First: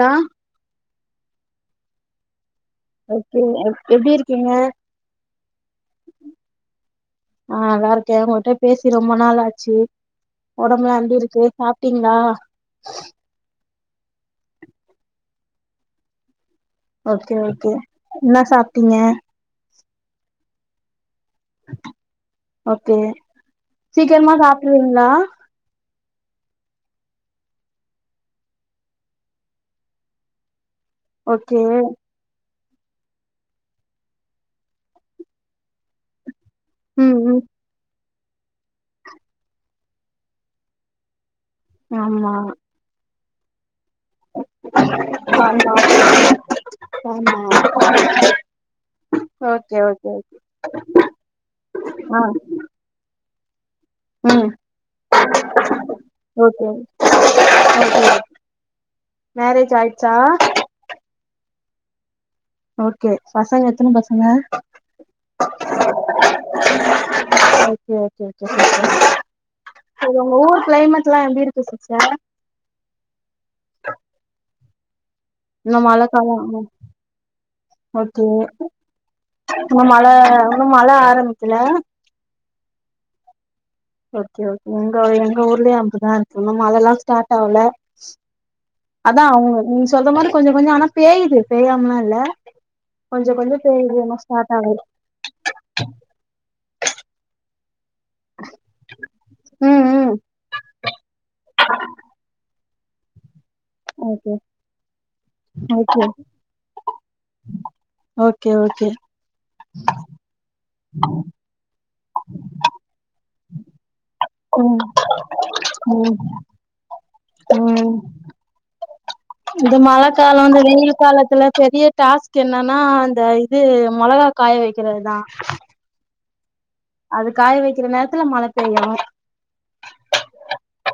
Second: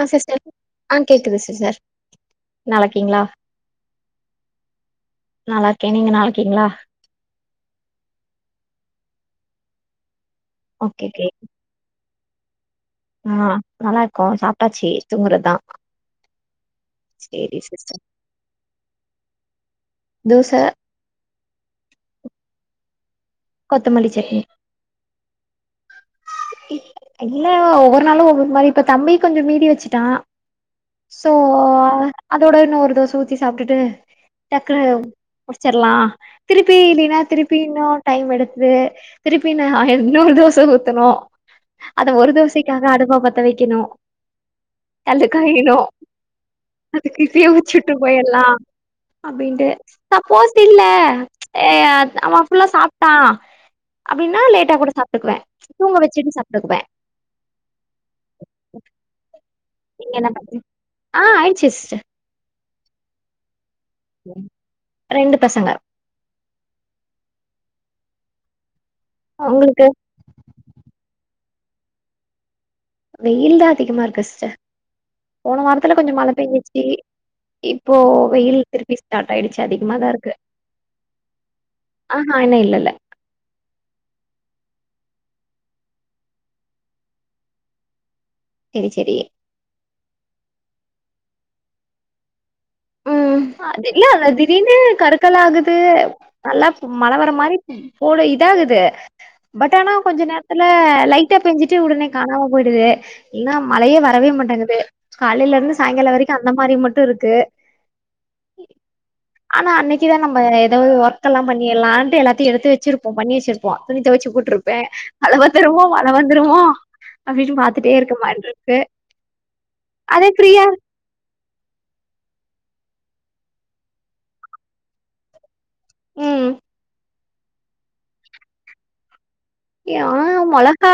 ஆ sister ஆ கேக்குது sister நல்ல இக்கீங்களா ஓகே எப்டி இருக்கீங்க நல்லாக்கேன் நீங்க நல்ல இக்கீங்களா ஆ நல்லா இருக்கேன் உங்க கிட்ட பேசி ரொம்ப நாள் ஆச்சு உடம்பல ஓகே எப்டி ஓகே இருக்கு சாப்டீங்களா ஆ நல்லா இருக்கோம் சாப்பிட்டாச்சு தூங்கறதுதான் ஓகே ஓகே என்ன சாப்ட்டீங்க தோச ஓகே கொத்தமல்லி சீக்கிரமா சட்னி சாப்ட்ருவீங்களா இல்ல ஒவ்வொரு நாளும் ஒவ்வொரு மாறி இப்ப தம்பி கொஞ்சம் மீதி வெச்சுட்டான் சோ ஓகே அதோட இன்னும் ஒரு தோச ஊத்தி சாப்ட்டுட்டு டக்குனு முடிச்சிறலாம் திருப்பி நின்னா ம் ம் திருப்பி இன்னொ டைம் எடுக்குது திருப்பி நா இன்னொரு தோச ஊத்தனு அந்த ஒரு ஆமா தோசைக் க்காக அடுப்ப பத்த வைக்கணும் ஆமா அதுக்கு ஆமா இப்பயே முடிச்சுட்டு போயிடலாம் அப்டின்ட்டு ஓகே ஓகே ஓகே சப்போஸ் இல்ல ஏ ஆ அவ ஃபுல்லா சாப் ட்டா அப்டினா ம் லேட்டா கூட சாப்டுக்வே தூங்க வச்சுட்டு ஓகே சாப்ட்டுக்வே ஓகே மேரேஜ் நீங்க ஆயிர்ச்சா என்ன பண்றீங்க ஆ ஆய்ருச்சு சிஸ்டர் ஓகே பசங்க எத்தன பசங்க ரெண்டு பசங்க ஓகே ஓகே ஓகே சிஸ்டர் அவுங்களுக்கு உங்க ஊரு கிளைமேட் டெல்லா எப்டி இருக்கு சிஸ்டர் வெயில்தா அதிகமாருக்கு சிஸ்டர் போன இன்னு வாரத்துல மழ கொஞ்சமழ காலோ பெய்ஞ்சுச்சு இப்போ ஓகே வெயில் திருப்பி ஸ்டாட் ஆயிடுச்சு இன்னு மழ அதிகமாதாருக்கு இன்னு மழ ஆரம்பிக்கல ஆஹா இன்னு இல்லல்ல ஓகே ஓகே இங்க எங்க ஊர்லயு அப்டிதார்க்கு இன்னு மழெல்லா ஸ்டாட் ஆவ்ல செரி செரி அதா அவுங்க நீங்க சொல்ற மாரி கொஞ்சொ கொஞ்சொ ஆனா பேயுது பேயாம் லா இல்ல கொஞ்ச உம் கொஞ்ச அது பேயுது இன்னு இல்ல ஸ்டார்ட் திடீர்னு ஆகல கருக்கலாகுது நல்லா மழவர மாரி போலஇதாகுது பட் ம் ஆனா ம் கொஞ்ச நேரத்துல லைட்டா பெஞ்சிட்டு உடனே காணாம போய்டுது இனா மழயே வரவே ஓகே மாட்டேங்குது காலேலருந்து ஓகே சாயங்கால வரைக்கு அந்த மாரி மட்டுருக்கு ஓகே ஆனா அன்னைக்கிதா நம்ம ஏதாவது ஒர்க் எல்லா பண்ணிற்லான்ட்டு எல்லாத்தையு எடுத்து வச்சிருப்போ பண்ணி வச்சிருப் துணித் தொவச்சு போட்ருப்பே ம் மழவந்துருமோ மழ ம் வந்துருமோ அப்டினு பாத்துட்டே இருக்க மார்ருக்கு இது மழக்காலொங்குறீங்க காலத்துல பெரிய டாஸ்க் என்னானா அந்த இது மொளகா காய வெக்கறது தா ம் அது காய வெக்கிற நேரத்துல மழ பெய்யு ஏ மொளகா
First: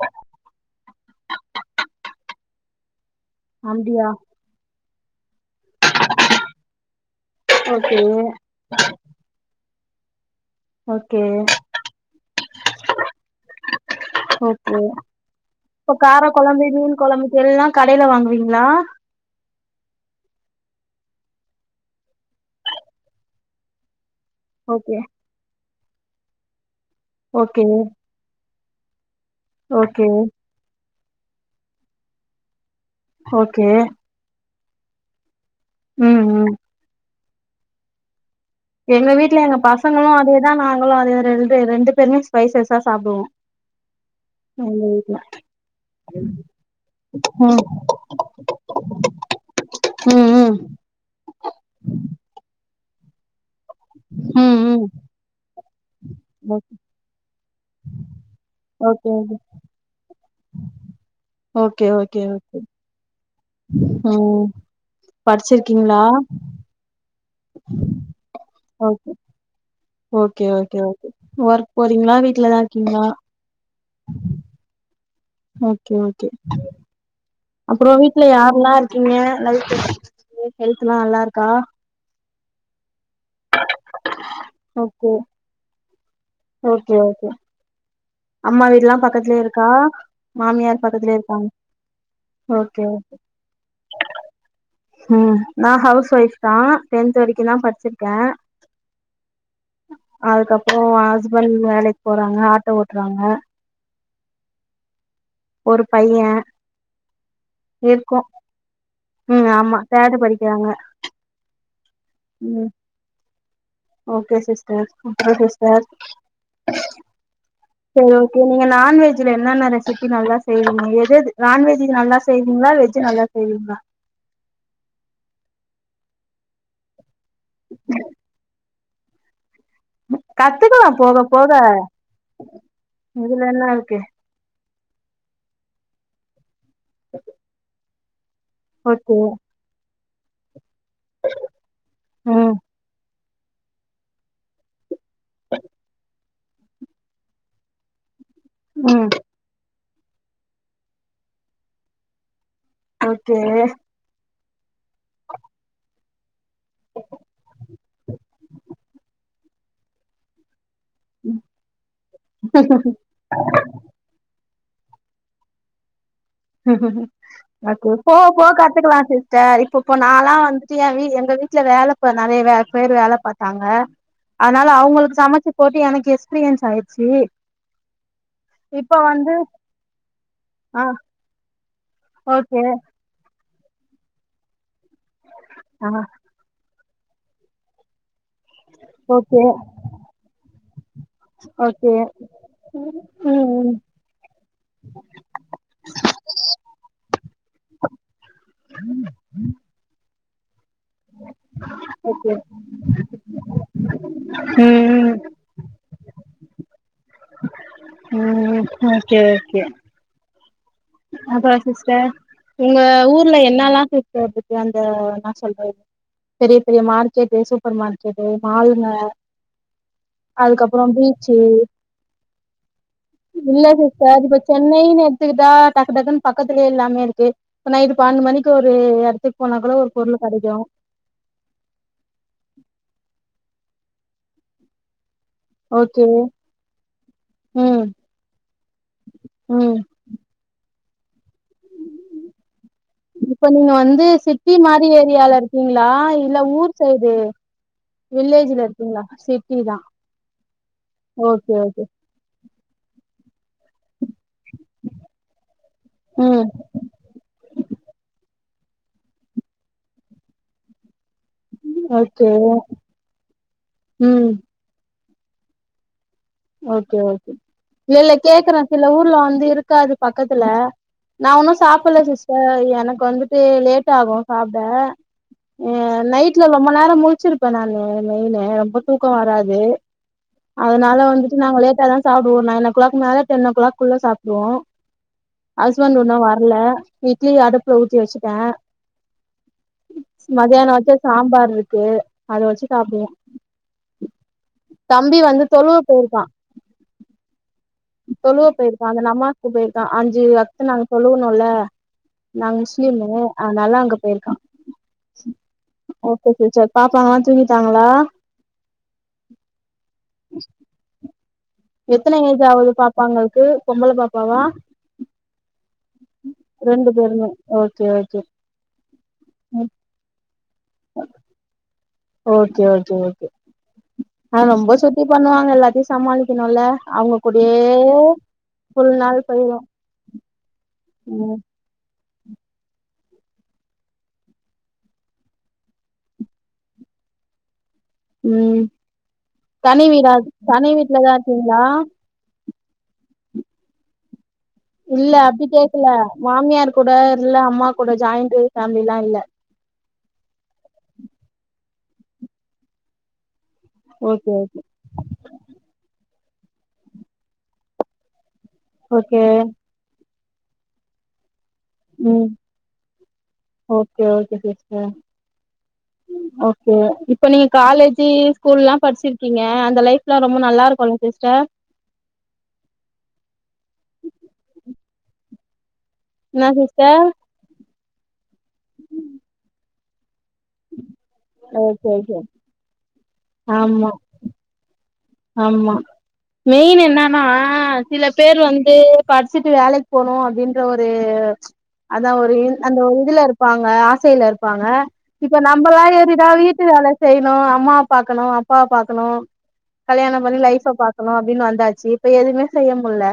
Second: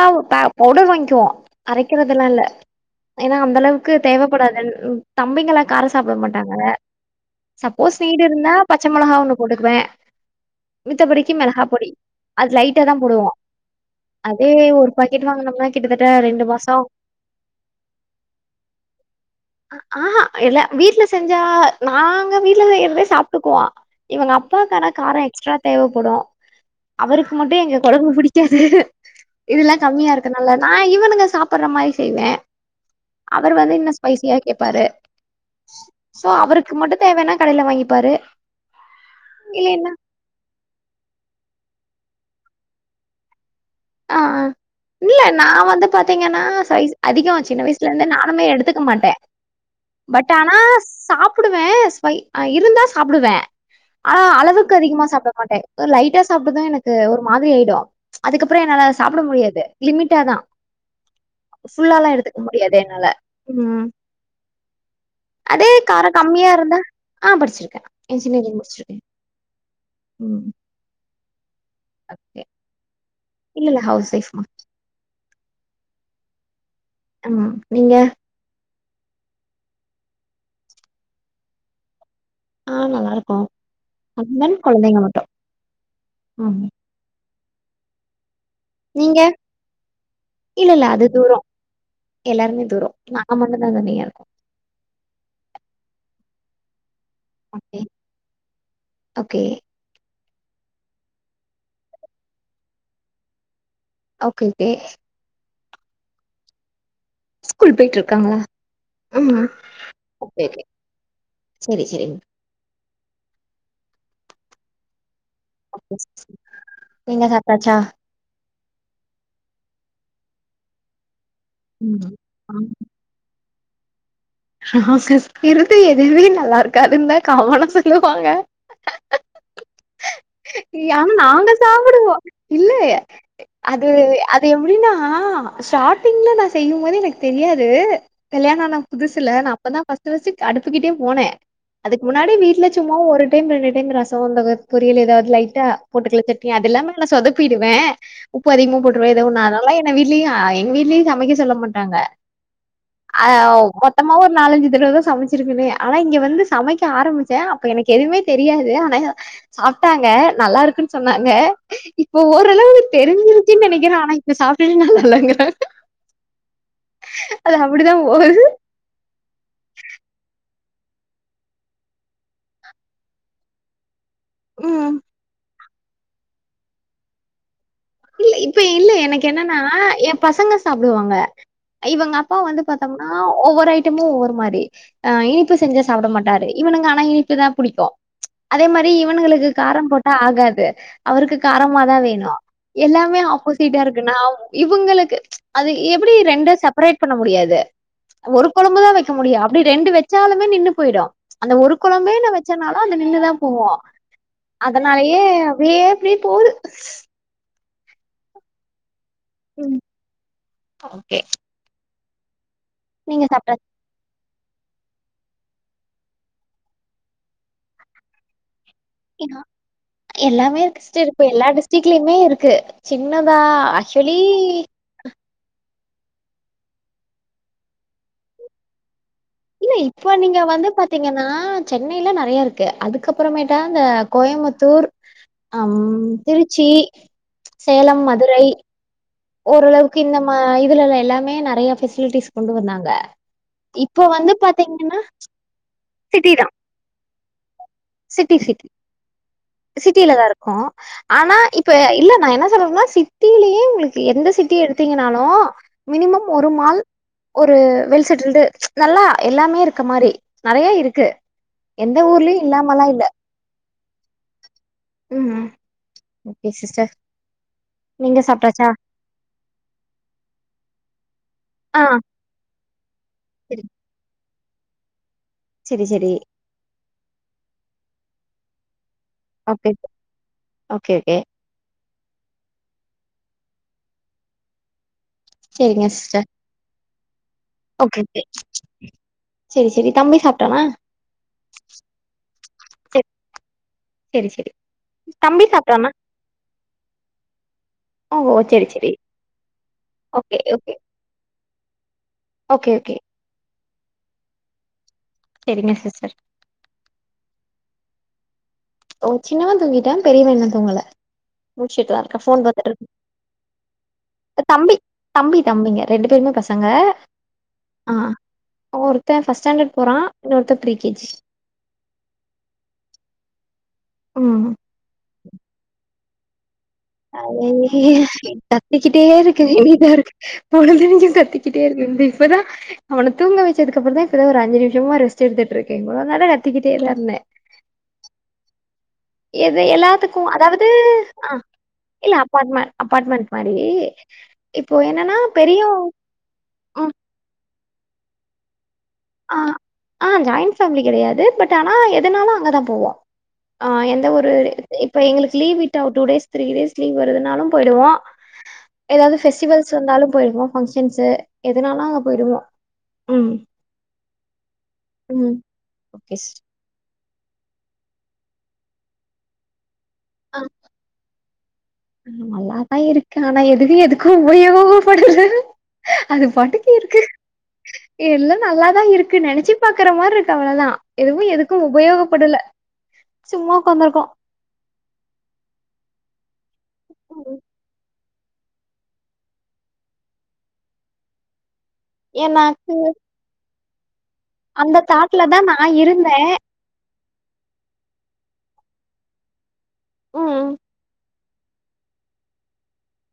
பவுடர் வாங்க்வோ அரக்கிரதல்லா இல்ல ஏனா அந்தளவுக்கு அப்டியா தேவப்படாது தம்பிங்கலா காரொ சாப்ட மாட்டாங்க ஓகே சப்போஸ் நீடிருந்தா பச்ச மொளகா ஒண்ணு போட்டுக்குவே ஓகே மித்தப்படிக்கு மிளகா பொடி அது லைட்டா தா போடுவோ அதே ஓகே ஒரு பாக்கெட் வாங்குனம்னா இப்ப கிட்டதட்ட கார ரெண்டு கொழம்பு மாசொ மீன் கொழம்புக்கு எல்லா கடையில வாங்குவீங்களா ஆஹ இல்ல வீட்ல செஞ்சா நாங்க வீட்ல செய்றதே சாப்ட்டுக்குவோ இவங்க ப் அப்பாக்கானா ஓகே கா ரொ எக்ஸ்ட்ரா தேவப்படு அவருக்கு மட்டு ஓகே எங்க கொழம்பு புடிக்காது இதெலா ஓகே கம்மியா இருக்கனால நா இவனுங்க சாப்புற மாரி செய்வே அவர் ஓகே வந்து இன்ன ஸ்பைசியா கேப்பாரு ம் சோ ம் அவருக்கு மட்டு தேவனா கடைல வாங்கிப்பாரு எங்க வீட்ல எங்க இல்லைன்னா பசங்களு அதே அதா நாங்களு அதுலருந்து ரெண்டு பேருமே ஸ்பைசஸா சாப்டுவோ ஆ ஆ வீட்ல இல்ல நா வந்து பாத்தீங்கன்னா ஸ்பைஸ் அதிகொ ம் சின்ன வயசுலந்தே நானுமே எடுத்துக்க மாட்டே பட் ம் ஆனா சாப்புடுவே ஸ்பை இருந்தா சாப்புடுவே ஆனா ம் ம் அளவுக்கதிகமா சாப்ட மாட்டே ஒரு லைட்டா ம் சாப்ட்டது எனக்கு ஒரு மாதிரி ஆயிடு அப்றொ என்னால ஓகே சாப்ட முடியாது லிமிட்டாதா ஓகே ஓகே ஃபுல்லாலா ஓகே ஓகே எடுத்துக்க ஓகே முடியாது என்னால உம் ம் அதே படிச்சிருக்கீங்களா காரொ கம்மியாருந்தா ஆ படிச்சிருக்கே இன்ஜினியரிங் முடிச்சிருக்கே ஓகே உம் ஓகே ஓகே ஓகே ஒர்க் போறீங்ளா வீட்லதார்க்கீங்ளா இல்ல ல்ல ஹவுஸ் வைஃப் மா ஓகே ஓகே ம் அப்றொ நீங்க வீட்ல யாரெல்லா நீங்க ஹெல்த்து உங்க ஹெல்த்து எல்லா நல்லா இருக்கா ஆ நல்லா இருக்கோ ஹஸ்பண்ட் கொழந்தைங்க மட்டு ம் சேர் ஓகே அம்மா வீடுல்லா நீங்க பக்கத்துலயே இருக்கா இல்ல மாமியார் இல்ல அது பக்கத்துலயே தூரோ இருக்காங்க எல்லாருமே ஓகே தூரோ நா நா மட்டுந்தா தனியா இருக்கோ ம் நா ஹவுஸ் ஒயஃப் தா டென்த் வரைக்கு தா ஓகே படிச்சிருக்க ஓகே அதுக்கப்புறோ ஹஸ்பண்ட் வேலைக்கு போறாங்க ஆட்டோ ஓட்டுறாங்க ஓகே ஓகே ஒரு பைய ஸ்கூல் போயிட்டு இருக்கோ இருக்காங்ளா ம் ஆமா தேர்டு படிக்கிறாங்க செரி செரி ம் ஓகே சிஸ்டர் அப்புறோ சிஸ்டர் ஓகே நீங்க சாப்ட்டாச்சா நீங்க நான்வெஜ்ல என்னென்ன ரெசிபி நல்லா செய்வீங்க எது எது நான்வெஜ்ஜு ம். நல்லா ஆ செய்வீங்களா வெஜ்ஜு நல்லா செய்வீங்களா ஆ சிஸ் இருக்க எதுமே நல்லா இருக்காதுந்தா காமனா சொல்லுவாங்க கத்துக்கலா ஆனா போக நாங்க போக சாப்பிடுவோ இல்லே இதுல என்ன அது இருக்கு அ து எப்டினா ஸ்டாட்டிங்ல நா செய்யும்போது எனக்கு தெரியாது கல்யாண ஓகே புதுசுல்ல நா அப்பதா ஃபர்ஸ்ட்டு ஃபர்ஸ்ட்டு க அடுப்புகிட்டே போனே அதுக்கு முன்னாடி ம் வீட்ல சும்மா ஒரு டைம் ரெண்டு டைம் ரசோ அந்த பொரியல் எதாவது லைட்டா பொட்டுக்கல சட் ணி அது எல்லாம நா சொதப்பிடுவே உப்பு அதிகமா ம் போட்ருவே ஏதோ ஒண்ணு அதனால என்ன வீட்லயு அ எங் வீட்லயு சமைக்க சொல்ல மாட்டாங்க ஆவ் ஓகே மொத்தமா ஒரு நாலஞ்சு தடவ தா சமைச்சிருக்கனே ஆனா இங்க வந்து சமைக்க ஆரம்பிச்சே அப்ப எனக் எதுவுமே தெரியாது ஆனா சாப்ட்டாங்க நல்லா இருக்குன் சொன்னாங்க இப்ப ஓரளவுக்கு தெரிஞ்சிருச்சுன்னு நனைக்கிற ஆனா இப்ப சாப்ட்டுட்டு நல்லா இல்லங்குறாங்க எனக்கு அப்டிதா போவா போகுது போவா கத்துக்கலா சிஸ் ஸ்டர் இப்ப இப்ப நாலா வந்துட்டு எ வீ எங்க வீட்ல வேல ப நறைய வே பேர் வேல பாத்தாங்க அதனால ம் அவுங்களுக்கு சமைச்சு போட்டு எனக்கு எக்ஸ்பீரியன்ஸ் ஆயிடுச்சு இல்ல இப்ப இல்ல எனக்கு என்னன்னா எ பசங்க ஆ சாப்டுவாங்க இவங்க அப்பா வந்து ஓகே பாத்த ஆ ஒவ்வொரு ஐட்டமு ஒவ்வொரு மாரி ஆ இனிப்பு செஞ்சா ஆ சாப்ட மாட் டாரு இவனுங்க ஆனா இனிக்கு தா புடிக்கு அதே மாரி ஓகே இவனுகளுக்கு காரம் போட்டா ஆகாது அவருக்கு ஓகே காரமாதா வேணு ம் எல்லாமே ம் ஆப்போசிட்டா இருக் குனா இவுங்களுக்கு அது எப்படி ரெண்டு செப்பரேட் பண்ண முடியாது ஒரு கொழம்புதா வைக்க முடியு அப்டி ரெண்டு வச்சாலுமே நின்னு போயிடு அந்த ஒரு கொழம்பே நா ஓகே வச்சனாலு அது நின்னுதா போவு ம் அதனாலயே அப்டே அப்டியே போது [inaudible] ம் ஓகே ஓகே ம் ஓகே அப்புறோ சிஸ்டர் உங்க நீங்க ஊர்ல என்னல்லா கேட்டுட்டு அந்த என்னா சொல்றது பெரிய பெரிய மார்க்கெட்டு சூப்பர் மார்க்கெட்டு மாலுங்க எனா எல்லாமே இருக்கு அதுக்கப்றோ ஸ்ட்டு இருக்கு பீச் எல்லா டிஸ்டரிக்லியுமே இருக்கு சின்னதா ஆக்சுவலி எத்துக்கிட்டா டக்கு டக்குன்னு பக்கத்துலேயே எல்லாமே இருக்கு நைட்டு பன்னெண்டு மணிக்கு ஒரு எடத்து போனா கூடு ஒரு பொருள் கடைக்கு பத்தீங்கன்னா சென்னையில நறைய இருக்கு அதுக்கப்புறமேட்டா அந்த கோயம்புத்தூர் ஆம் ஓகே திருச்சி ம் சேலம் மதுரை ம் ஓரளவுக்கு இந்த மா இதுல எல்லாமே நறைய ஃபெசிலிட்டிஸ் கொண்டு வந்தாங்க இப்ப நீங்க இப்போ வந்து சிட்டி மாரி பாத்தீங்கன்னா ஏரியால இருக்கீங்களா சிட்டி இல்ல தா ஊர் சைடு சிட்டி சிட்டி கீங்ளா சிட் சிட்டியிலதா இருக்கோ ஆனா இப்ப ஓகே இல்ல நா என்ன சொல்றேன்னா சிட்டியிலயே உங்களுக்கு எந்த சிட்டி எடுத்தீங்கன்னாலு மினிமம் ம் ஒரு மாள் ஒரு வெல்சட்டில்டு நல்லா எல்லாமே இருக்க மாரி நறைய இருக்கு எந்த ஓகே ஊர்லயு இல்லாமலா இல்ல ம் ம் சிஸ்டர் ஓகே ஓகே இல்ல இல்ல நீங்க கேக்குறே சாப்ட்டாச்சா சில ஊர்ல வந்து இரு க்காது பக்கத்துல நா இன்னு ஆ சாப்பிட்ல சிஸ்டர் எனக்கு வந்துட்டு செரி லேட் ஆகு சாப்ட செரி செரி வீட்ல ரொம்ப நேர முழிச்சிருப்பே நானு மெயினு ரொம்ப தூக்க வராது ஓகே ஓகே அதனால ஓகே வந்துட் டு நாங்க லேட்டா தா சாப்டுவோ நைன் ஓ க்ளாக் மேல டென் ஓ கிளாக்குள்ள சாப் டுவோ செரிங்க ஹஸ்பண்ட் இன்னு சிஸ்டர் வர்ல இட்லி அடு ப்புல ஊத்தி ஓகே ஓகே வெச்சுட்டே செரி செரி தம்பி சாப்ட்டானா மத்தியானம் வெச்ச சாம்பார் இருக்கு அத வெச்சு செரி சாப்பிடுவோ செரி செரி தம்பி வந்து தொழுவ போயிருக்கான் ஓ தொழுவ செரி போயிருக்கான் செரி அந்த நமாஸ்க்கு போயிருக்கா அஞ்சு ஓகே அத்த ஓகே நாங்க தொழுவனுல்ல நான் ஓகே ஓகே முஸ்லிம் அதனால அங்க போயிருக்கா செரிங்க சிஸ்டர் ஓகே [unintelligible] பாப்பாங்களா தூங்கிட்டாங்களா ஒ சின்னவன் தூங்கிட்டான் பெரியவன் இன்னு தூங்கல முழிச்சுட்டுதா எத்தன இருக்கா ஏஜ் ஃபோன் பாத்துட்டு ஆவுது இருக் பாப்பாங்களுக்கு பொம்பள பாப்பாவா தம்பி தம்பி தம்பிங்க ரெண்டு பேருமே பசங்க ரெண்டு பேருமே ஓகே ஓகே ஒருத்தன் ஃபஸ்ட் ஸ்டாண்டர்ட் போறான் இன்னொருத்தன் pre KG okay okay okay ஆனா ம் ரொம்ப சுத்தி பண்ணுவாங்க எல்லாத்தையும் சமாளிக்கணும்ல அவங்க அத கூடயே விடுங்க ஃபுல் கத்திக்கிட்டே நாள் இருக்குது போயிரு [unintelligible] இருக்கு பொழுது விடிஞ்சு ம் கத்திக் பேருக்கு வந்து இப்பதா அவனை தூங்க வச்சதுக்கப்புற தா இப்பதான் ஒரு அஞ்சு நிமிஷமா ரெஸ்ட் எடுத்துட்டு இருக்கே இவ்ளோ நேரோ கத்திக்கிட்டேல்ல இருந்தே ம் எது தனி வீடா எல்லாத்துக்கு தனி அதாவது வீட்லதா இருக்கீங்களா இல்ல அப்பார்ட்மெ அபார்ட்மெண்டட் மாரி இப்போ இல்ல என்னன்னா அப்டி பெரிய கேக்கல மாமியார் கூட இல்ல அம்மா கூட ஜாயிண்ட் ஃபேமிலில்லா இல்ல ஆ ஆ ஜாயிண்ட் ஃபேமிலி கிடையாது பட் ஆனா எதுனாலு அங்கதா போவோ ஆ எந்த ஒரு ஓகே ஓகே இப்ப எங்களுக்கு லீவ் விட்டா ஒ two days three days leave வருதுனாலும் போயிடுவோ எதாவது ஓகே ஃபெஸ்டிவல்ஸ் ஸ் வந்தாலும் போயிடுவோ ஃபங்க்ஷன்ஸ எதனாலு அங்க ம் போயிடுவோ ஓகே ஓகே சிஸ்டர் ம் ஓகே சிஸ்டர் ஓகே இப்ப நீங்க காலேஜ் ஸ்கூல்லா படிச்சிருக்கீங்க அந்த லைஃப் எல்லா ரொம்ப நல்லா இருக்குல்ல சிஸ் ஸ்டர் நல்லாதா இருக்கு ஆனா எதுகு எதுக்கு உபயோகப்படுது அது என்ன பாட்டுக்கு இருக்கு சிஸ்டர் எல்லா நல்லாதா இருக்கு நினைச்சி பாக்குற மாரி இருக்கு அவ்வதா எதுவு எதுக்கு ஓகே ஓகே உபயோகப்படல சும்மா ஆமா உக்கந்தருக்கோ ஆமா மெயின் என்னன்னா சில பேர் வந்து படிச்சுட்டு வேலைக் போனு அப்டின்ற ஒரு [inaudible] அதா ஒரு இ ஏன்னா அந்த ஒரு இதுல இருப்பாங்க ஆசையில இருப்பாங்க அந்த தாட்ல இப்ப தான் நான் நம்மலா இருந்தேன். எதுதா வீ ட்டு வேல செய்யணு அம்மாவ் பாக்கணு அப்பாவ் பாக்கணு கல்யாணம் பண்ணி ம். லைஃப பாக்கணு அப்டின் வந்தாச்சு இப்ப எதுவுமே செய்ய முல்ல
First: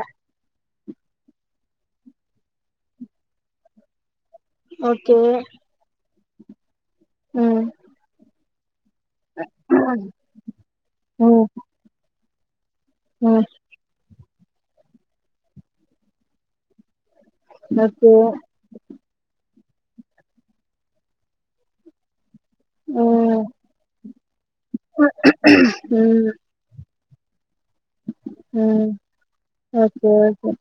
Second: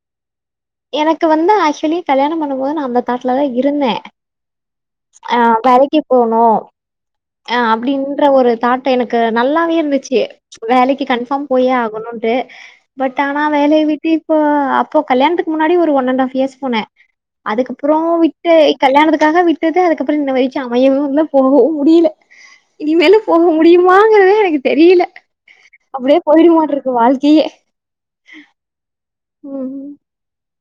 எனக்கு வந்து ஆக்சுலி கல்யாணம் பண்ணும் போ நா அந்த தாட்ல தா இருந்தே ஓகே அ வேலைக்கி போனு அ ம் அப்டின்ற ஒரு தாட் டு எனக்கு நல்லாவே இருந்துச்சு வேலைக்கு கன்ஃபார்ம் ம் போயே ஆகணுன்டு பட் ஆனா ம் வேலைய விட்டு இப்போ அப்போ கல்யாண்த்துக் முன்னாடி ஒரு ஒன் அண்ட் ஹாப் இயர்ஸ் போனே அதுக்கப்புறோ ஓகே விட்டு கல்யாணத்துக்காக விட்டது அதுக்கப்புறம் இன்ன வரைக்கு அமையவு இல்ல போகவு முடில்ல இனிமேலு போக ம் முடியுமாங்கறது எனக்கு தெரியில்ல அப்படியே ம் போயிடுமாட்ருக்கு வாழ்க்கையே ம் ம். ஓகே ஓகே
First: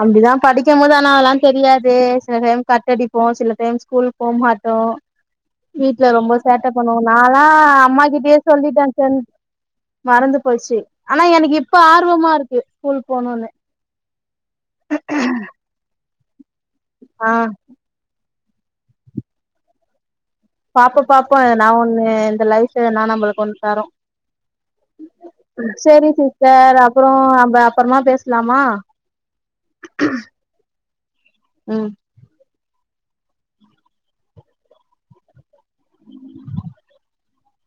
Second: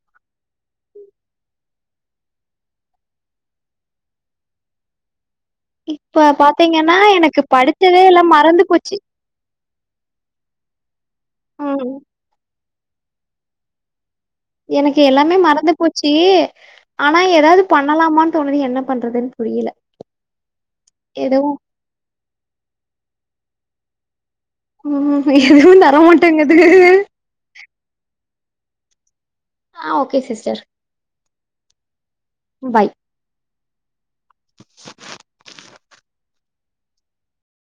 அப்படிதா படிக்கும் போது ஆனா அதெல்லா தெரியாது சில டைம் கட்டடிப்போ சில டைம் ஸ்கூல் போமாட்டோ வீட்டு்ல இப்ப ரொம்ப சேட்ட பண்ணுவோ பாத்தீங்கன்னா, எனக்கு நால்லா படிச்சதே அம்மா எல்லாம் கிட்டயே மறந்து சொல்லிட்டே போச்சு. ஃப்ரண்ட் மறந்து போச்சு ஆனா எனக்கு இப்ப ம். ஆர்வமா இருக்கு ஸ்கூல் போணுன்னு எனக்கு எல்லாமே மறந்து போச்சு ஆனா ஆ எதாவது பண்ணலாமான் தோணுது என்ன பண்றதுன் புரியல பாப்போ பாப்போ எதுவும் நா ஒண்ணு இந்த லைஃப்ஃபு என்ன நம்மளுக்க ஒன் தரு ம் எதுவும் சேரி தரமாட்டேங்குது. சிஸ்டர் அப்புறோ அத அப்பறமா பேசலாமா ஆ ஓகே சிஸ்டர் ம் பாய்